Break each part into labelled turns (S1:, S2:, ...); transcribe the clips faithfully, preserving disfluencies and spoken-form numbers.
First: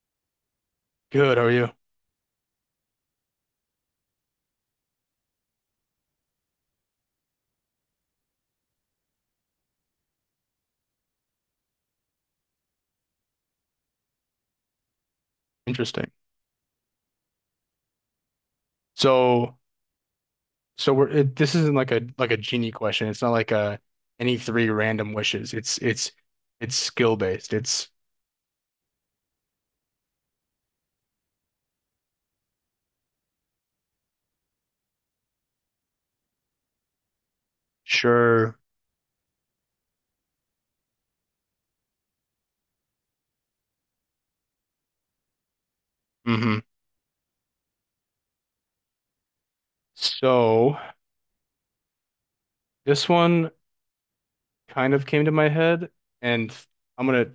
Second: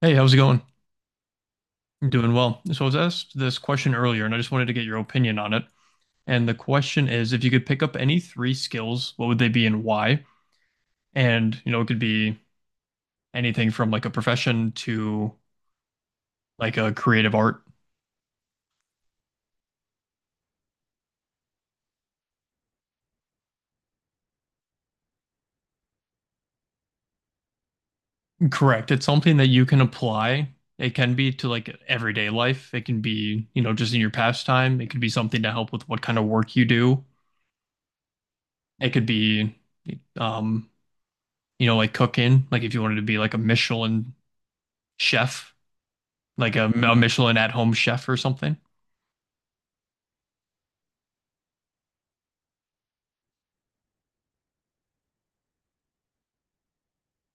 S1: Hey, how's it going?
S2: Good, how are you?
S1: I'm doing well. So I was asked this question earlier, and I just wanted to get your opinion on it. And the question is, if you could pick up any three skills, what would they be and why? And, you know, it could be anything from like a profession to
S2: Interesting.
S1: like a creative art.
S2: So, so we're it, this isn't like a like a genie question. It's not like a any three random wishes. It's it's it's skill based. It's
S1: Correct. It's something that you can apply. It can be to like everyday life. It can be, you know, just in your pastime. It could be something to help with what kind of work you do.
S2: Sure.
S1: It could be, um, you know, like cooking, like if you wanted to be like a Michelin chef like
S2: hmm
S1: a, a Michelin at home chef or something.
S2: So this one kind of came to my head, and I'm gonna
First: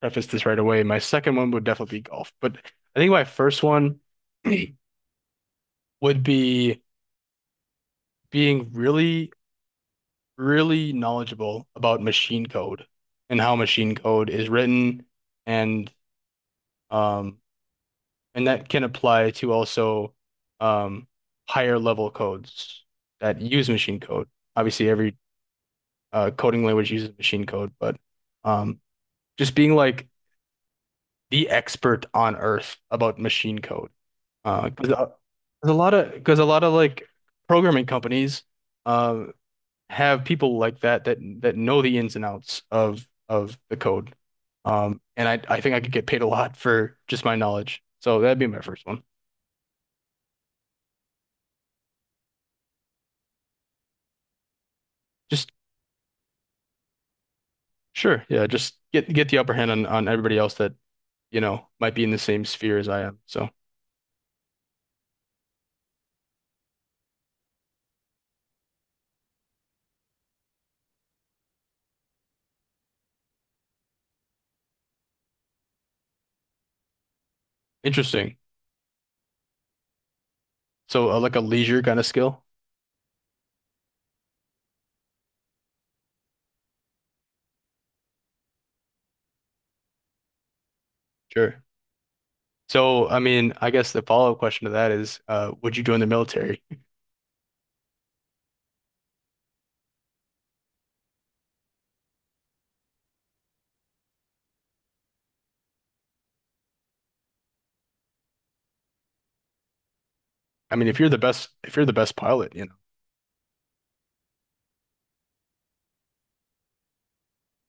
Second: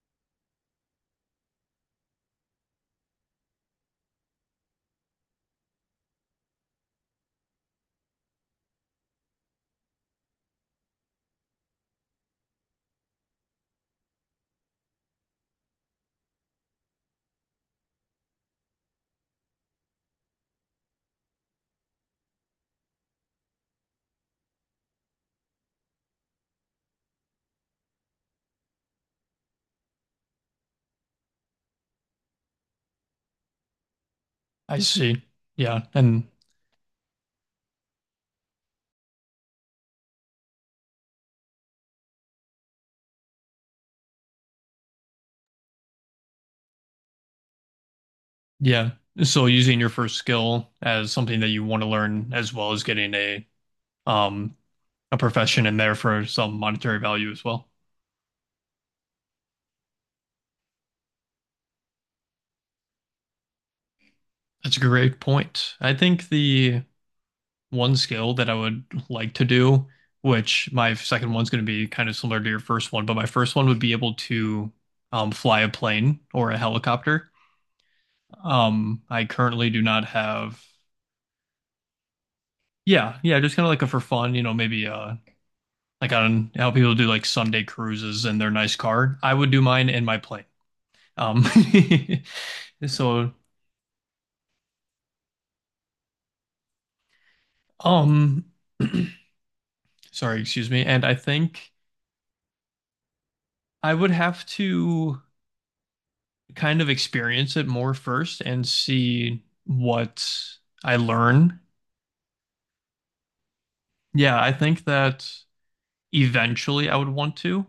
S2: preface this right away. My second one would definitely be golf, but I think my first one would be being really, really knowledgeable about machine code and how machine code is written. And Um, and that can apply to also um, higher level codes that use machine code. Obviously, every uh, coding language uses machine code, but um, just being like the expert on earth about machine code. Uh,
S1: I
S2: 'cause a
S1: see.
S2: 'cause a
S1: Yeah.
S2: lot of
S1: And
S2: because a lot of like programming companies uh have people like that that that know the ins and outs of of the code. Um, and I I think I could get paid a lot for just my knowledge. So that'd be my first
S1: yeah.
S2: one.
S1: So using your first skill as something that you want to learn as well as getting a um a
S2: Just
S1: profession in there for some monetary value as well.
S2: Sure. Yeah, just get get the upper hand on on everybody else that, you know, might be in the same sphere as I am. So,
S1: That's a great point. I think the one skill that I would like to do, which my second one's going to be kind of similar to your first one, but my first one would be able to um, fly a plane or a helicopter.
S2: interesting.
S1: Um, I currently do not have.
S2: So, uh, like a leisure kind of skill?
S1: Yeah, yeah, just kind of like a for fun, you know, maybe uh like on how people do like Sunday cruises in their nice car. I would do mine in my plane. Um
S2: Sure. So, I
S1: so
S2: mean, I guess the follow-up question to that is, uh, would you join the military?
S1: um sorry, excuse me. And I think I would have to kind of experience it more first and see what
S2: I mean,
S1: I
S2: if you're the best,
S1: learn.
S2: if you're the best pilot, you know.
S1: Yeah, I think that eventually I would want to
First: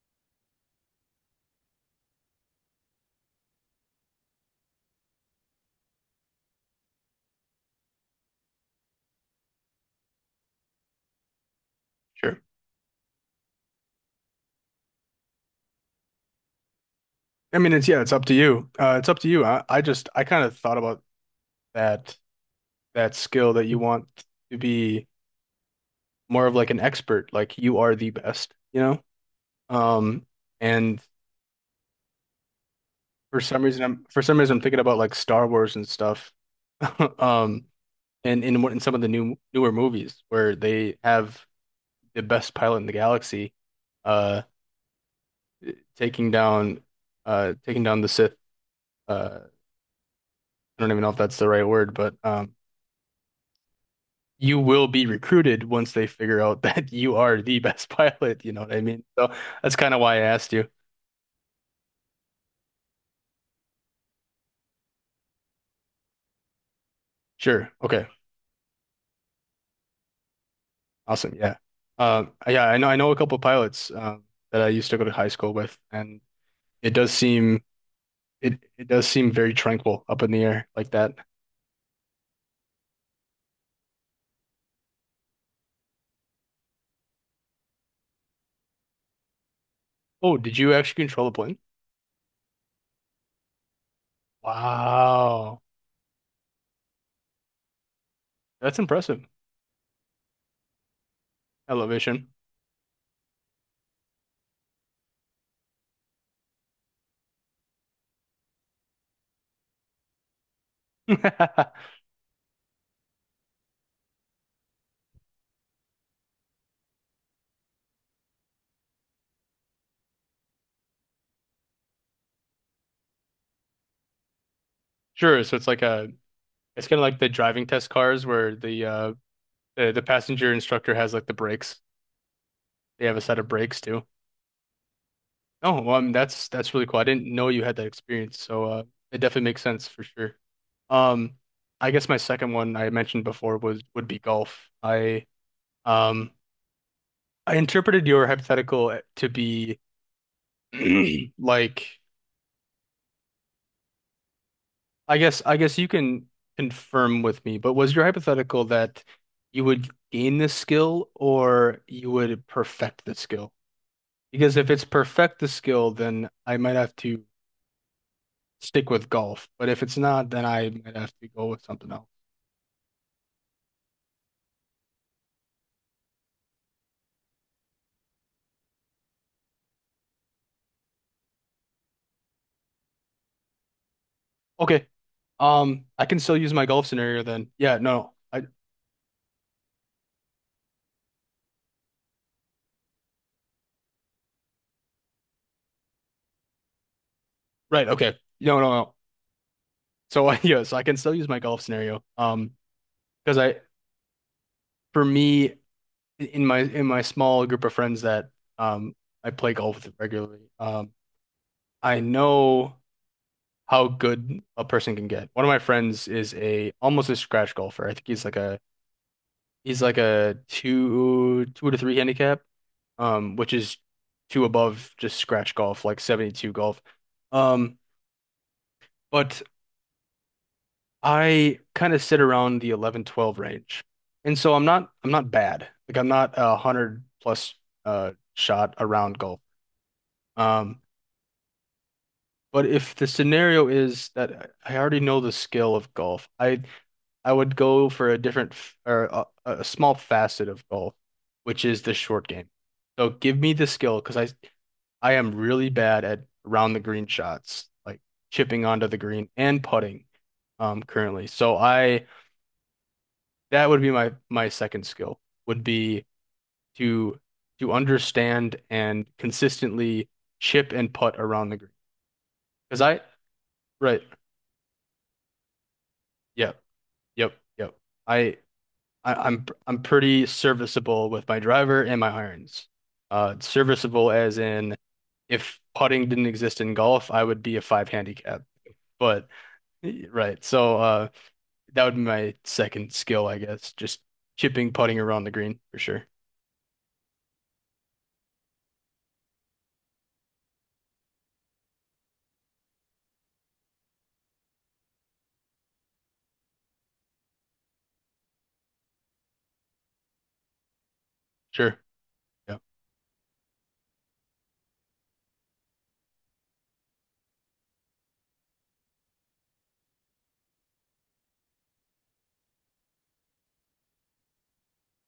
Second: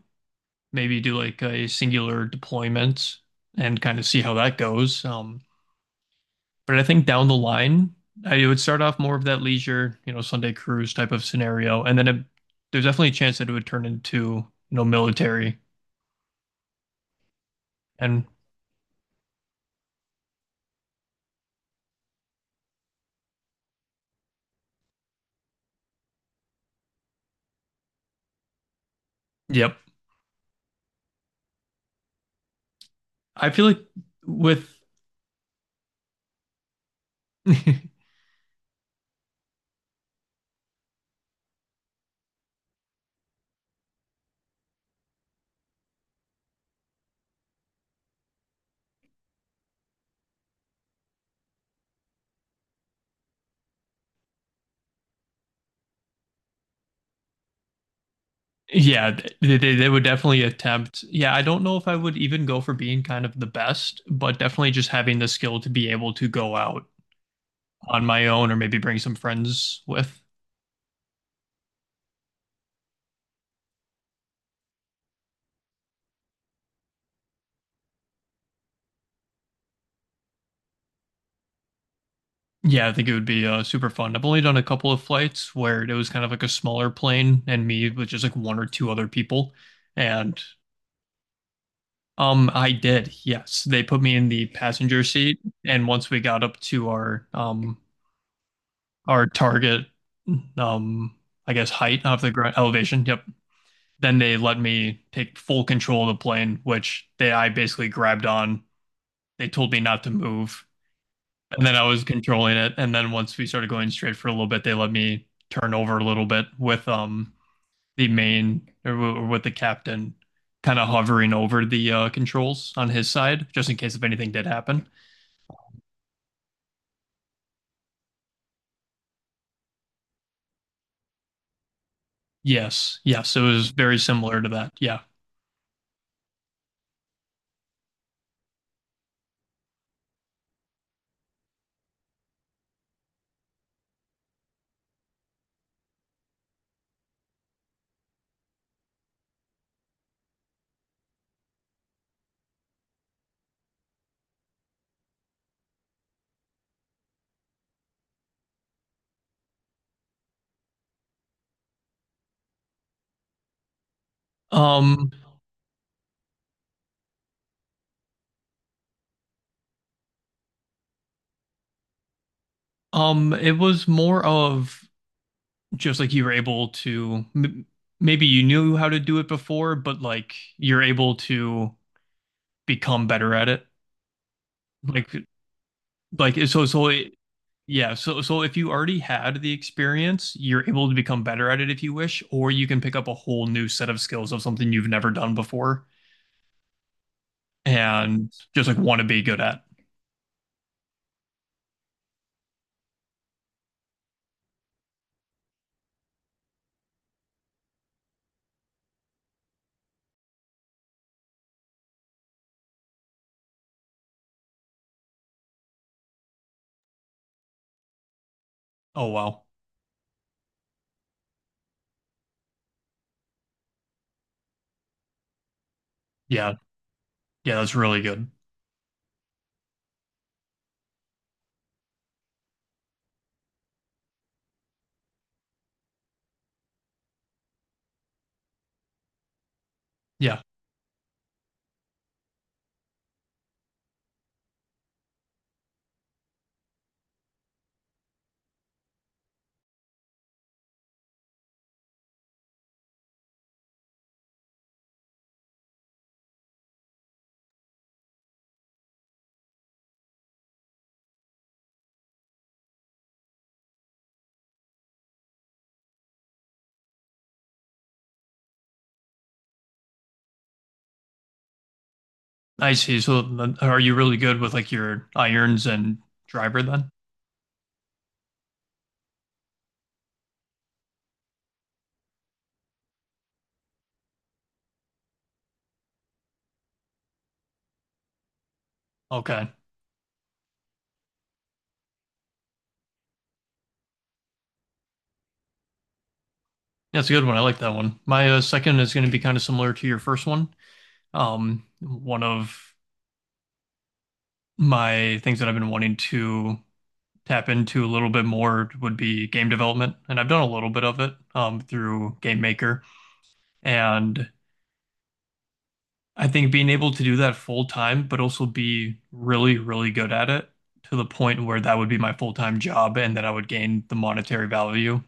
S1: maybe do like a singular deployment and kind of see how that goes. Um But I think down the line, I would start off more of that leisure, you know, Sunday cruise type of scenario, and then it,
S2: Sure.
S1: there's definitely a chance that it would turn into, you know, military.
S2: I mean, it's yeah, it's up
S1: And
S2: to you. Uh, it's up to you. I, I just I kind of thought about that that skill that you want to be more of like an expert, like you are the best, you know?
S1: yep,
S2: Um, and For
S1: I
S2: some
S1: feel
S2: reason,
S1: like
S2: I'm for some reason I'm
S1: with
S2: thinking about like Star Wars and stuff, um, and in in some of the new newer movies where they have the best pilot in the galaxy, uh, taking down, uh, taking down the Sith. Uh, I don't even know if that's the right word, but um, you will be recruited once they figure out that you are the best pilot. You know what I mean?
S1: yeah,
S2: So
S1: they,
S2: that's
S1: they they
S2: kind of
S1: would
S2: why I
S1: definitely
S2: asked you.
S1: attempt. Yeah, I don't know if I would even go for being kind of the best, but definitely just having the skill to be able to go out
S2: Sure.
S1: on
S2: Okay.
S1: my own or maybe bring some friends with.
S2: Awesome. Yeah. Um, yeah. I know. I know a couple pilots um, that I used to go to high school with, and it does seem It it does seem very tranquil up in the air like that.
S1: Yeah, I think it would be uh, super fun. I've only done a couple of flights where it was kind of like a smaller plane and me with just like one or two other people.
S2: Oh,
S1: And
S2: did you actually control the plane?
S1: um I did. Yes, they put me in the passenger seat
S2: Wow.
S1: and once we got up to our um
S2: That's
S1: our
S2: impressive.
S1: target um I guess height of
S2: Elevation.
S1: the ground elevation, yep. Then they let me take full control of the plane, which they I basically grabbed on. They told me not to move. And then I was controlling it. And then once we started going straight for a little bit, they let me turn over a little bit with um the main or, w- or with the captain kind of hovering over the uh, controls on his side, just in case if anything did happen.
S2: Sure, so it's like a it's kind of like the driving test cars where the uh the, the passenger instructor has like the brakes.
S1: Yes,
S2: They have a
S1: yes,
S2: set
S1: it
S2: of
S1: was
S2: brakes
S1: very
S2: too.
S1: similar to that. Yeah.
S2: Oh, well, I mean, that's that's really cool. I didn't know you had that experience, so uh it definitely makes sense for sure. Um, I guess my second one I mentioned before was would be golf. I um I interpreted your hypothetical eh, to be Like, I guess I guess you can confirm with me, but was your hypothetical that you would gain this skill or you would perfect the skill? Because if it's
S1: Um,
S2: perfect the skill, then I might have to stick with golf. But if it's not, then I might have to go with something else.
S1: um, it was more of just like you were able to m- maybe you knew how to do it before, but like you're able to become better at it.
S2: Okay.
S1: Like
S2: Um, I can
S1: like
S2: still use my
S1: so
S2: golf
S1: so
S2: scenario then. Yeah,
S1: yeah,
S2: no.
S1: so so
S2: I
S1: if you already had the experience, you're able to become better at it if you wish, or you can pick up a whole new set of skills of something you've never done before
S2: Right, okay.
S1: and
S2: No,
S1: just
S2: no,
S1: like
S2: no.
S1: want to be good at.
S2: So yes, I can still use my golf scenario. Um, because I for me in my in my small group of friends that um I play golf with regularly, um I know how good a person can get. One of my friends is a almost a scratch golfer. I think he's like a
S1: Oh wow.
S2: he's like a two two to three handicap, um, which is two above just scratch golf, like seventy-two
S1: Yeah.
S2: golf.
S1: Yeah, that's
S2: Um,
S1: really good.
S2: but I kind of sit around the eleven twelve range. And so I'm not I'm not bad. Like I'm not a hundred plus uh shot around golf.
S1: Yeah.
S2: Um, But if the scenario is that I already know the skill of golf, I I would go for a different f- or a, a small facet of golf, which is the short game. So give me the skill because I I am really bad at around the green shots, like chipping onto the green and putting um currently. So I that would be my my second skill would be to to understand and consistently chip and putt around the green.
S1: I
S2: Because
S1: see.
S2: I
S1: So then are you
S2: Right.
S1: really good with like your irons and
S2: Yeah.
S1: driver then?
S2: Yep, yep. I, I I'm I'm pretty serviceable with my driver and my irons. Uh, serviceable as in if putting didn't exist in golf, I would be a five handicap. But
S1: Okay.
S2: Right, so uh, that would be my second skill, I guess. Just chipping, putting around the green for sure.
S1: That's a good one. I like that one. My uh, second is going to be kind of similar to your first one. Um, one of my things that I've been wanting to tap into a little bit more would be game development. And I've done a little bit of it um,
S2: Sure.
S1: through Game
S2: Yeah.
S1: Maker. And I think being able to do that full time, but also be really, really good at it to the point where that would be my full time job and that I would gain the monetary value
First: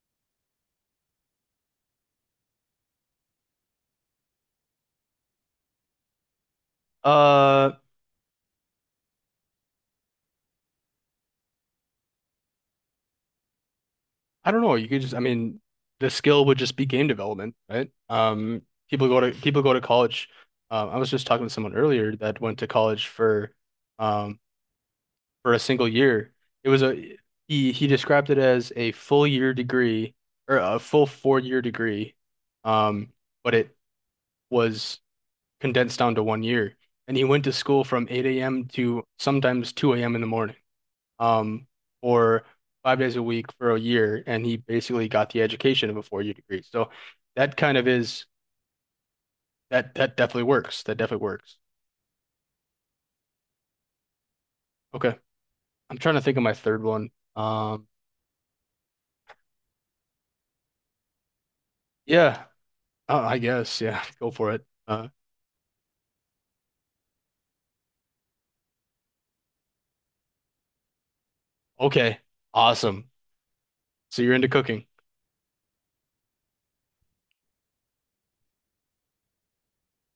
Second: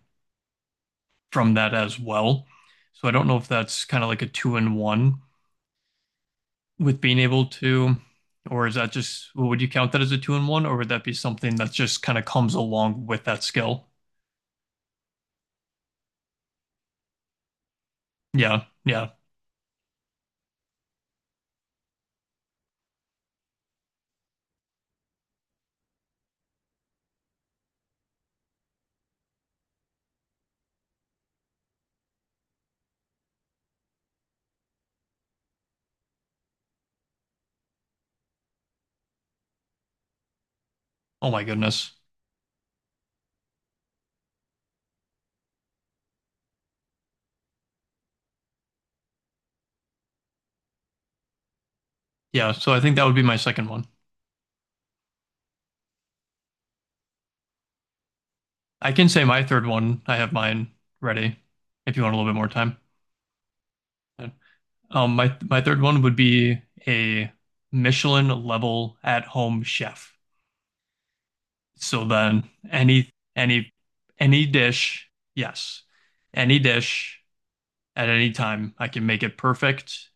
S1: from that as well. So I don't know if that's kind of like a two in one with being able
S2: Uh,
S1: to, or is that just, well, would you count that as a two in one, or would that be something that just kind of comes along with that skill?
S2: I don't know. You could just, I mean, the skill would just be game development, right? Um,
S1: Yeah,
S2: people
S1: yeah.
S2: go to people go to college. Um, I was just talking to someone earlier that went to college for. um, for a single year. It was a he he described it as a full year degree or a full four year degree, um, but it was condensed down to one year. And he went to school from eight a m to sometimes two a m in the morning,
S1: Oh my
S2: um,
S1: goodness.
S2: for five days a week for a year, and he basically got the education of a four year degree. So that kind of is that that definitely works. That definitely works.
S1: Yeah, so I think that would be my second one.
S2: Okay, I'm trying to think of my third one. Um,
S1: I can say my third one. I have mine ready if you want a little bit
S2: yeah,
S1: more time.
S2: uh, I guess yeah, go for it. Uh,
S1: Um, my my third one would be a Michelin level at-home chef. So
S2: Okay.
S1: then
S2: Awesome.
S1: any any
S2: So you're
S1: any
S2: into cooking.
S1: dish, yes. Any dish at any time, I can make it perfect.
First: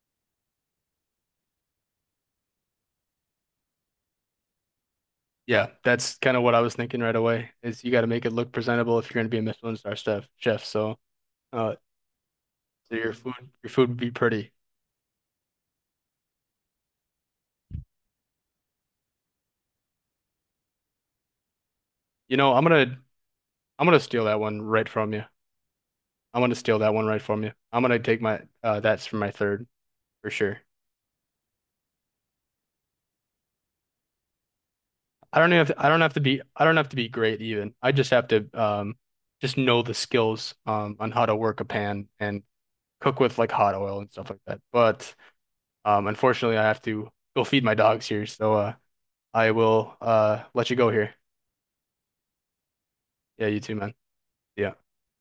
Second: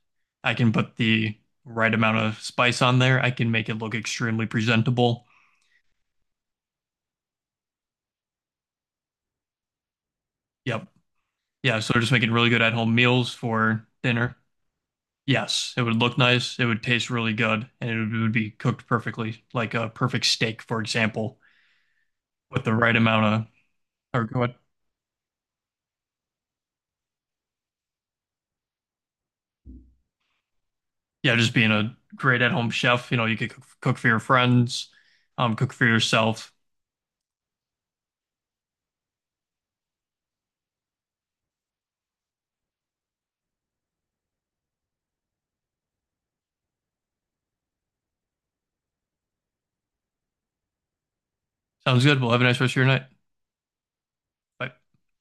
S1: I can put the right amount of spice on there. I can make it look extremely presentable.
S2: Yeah, that's kind of what I was thinking right away is you got to make it look presentable if you're going to be a Michelin star chef, chef.
S1: Yep.
S2: So, uh,
S1: Yeah, so just making really good at-home
S2: so your food,
S1: meals
S2: your
S1: for
S2: food would be
S1: dinner.
S2: pretty.
S1: Yes, it would look nice, it would taste really good, and it would, it would be cooked perfectly, like a perfect steak, for example,
S2: You know, I'm
S1: with the right
S2: gonna,
S1: amount of,
S2: I'm gonna steal that
S1: or what?
S2: one right from you. I'm gonna steal that one right from you. I'm gonna take my, uh, that's for my third for sure.
S1: Yeah, just being a great at-home chef, you know, you could cook, cook for your friends,
S2: I don't
S1: um,
S2: even have
S1: cook
S2: to,
S1: for
S2: I don't have to be,
S1: yourself.
S2: I don't have to be great even. I just have to, um, just know the skills, um, on how to work a pan and cook with like hot oil and stuff like that. But Um, unfortunately, I have to go feed my dogs here, so uh, I will uh, let you go here.
S1: Sounds good. Well, have a nice rest of your night.
S2: Yeah, you too, man. Yeah.
S1: Bye.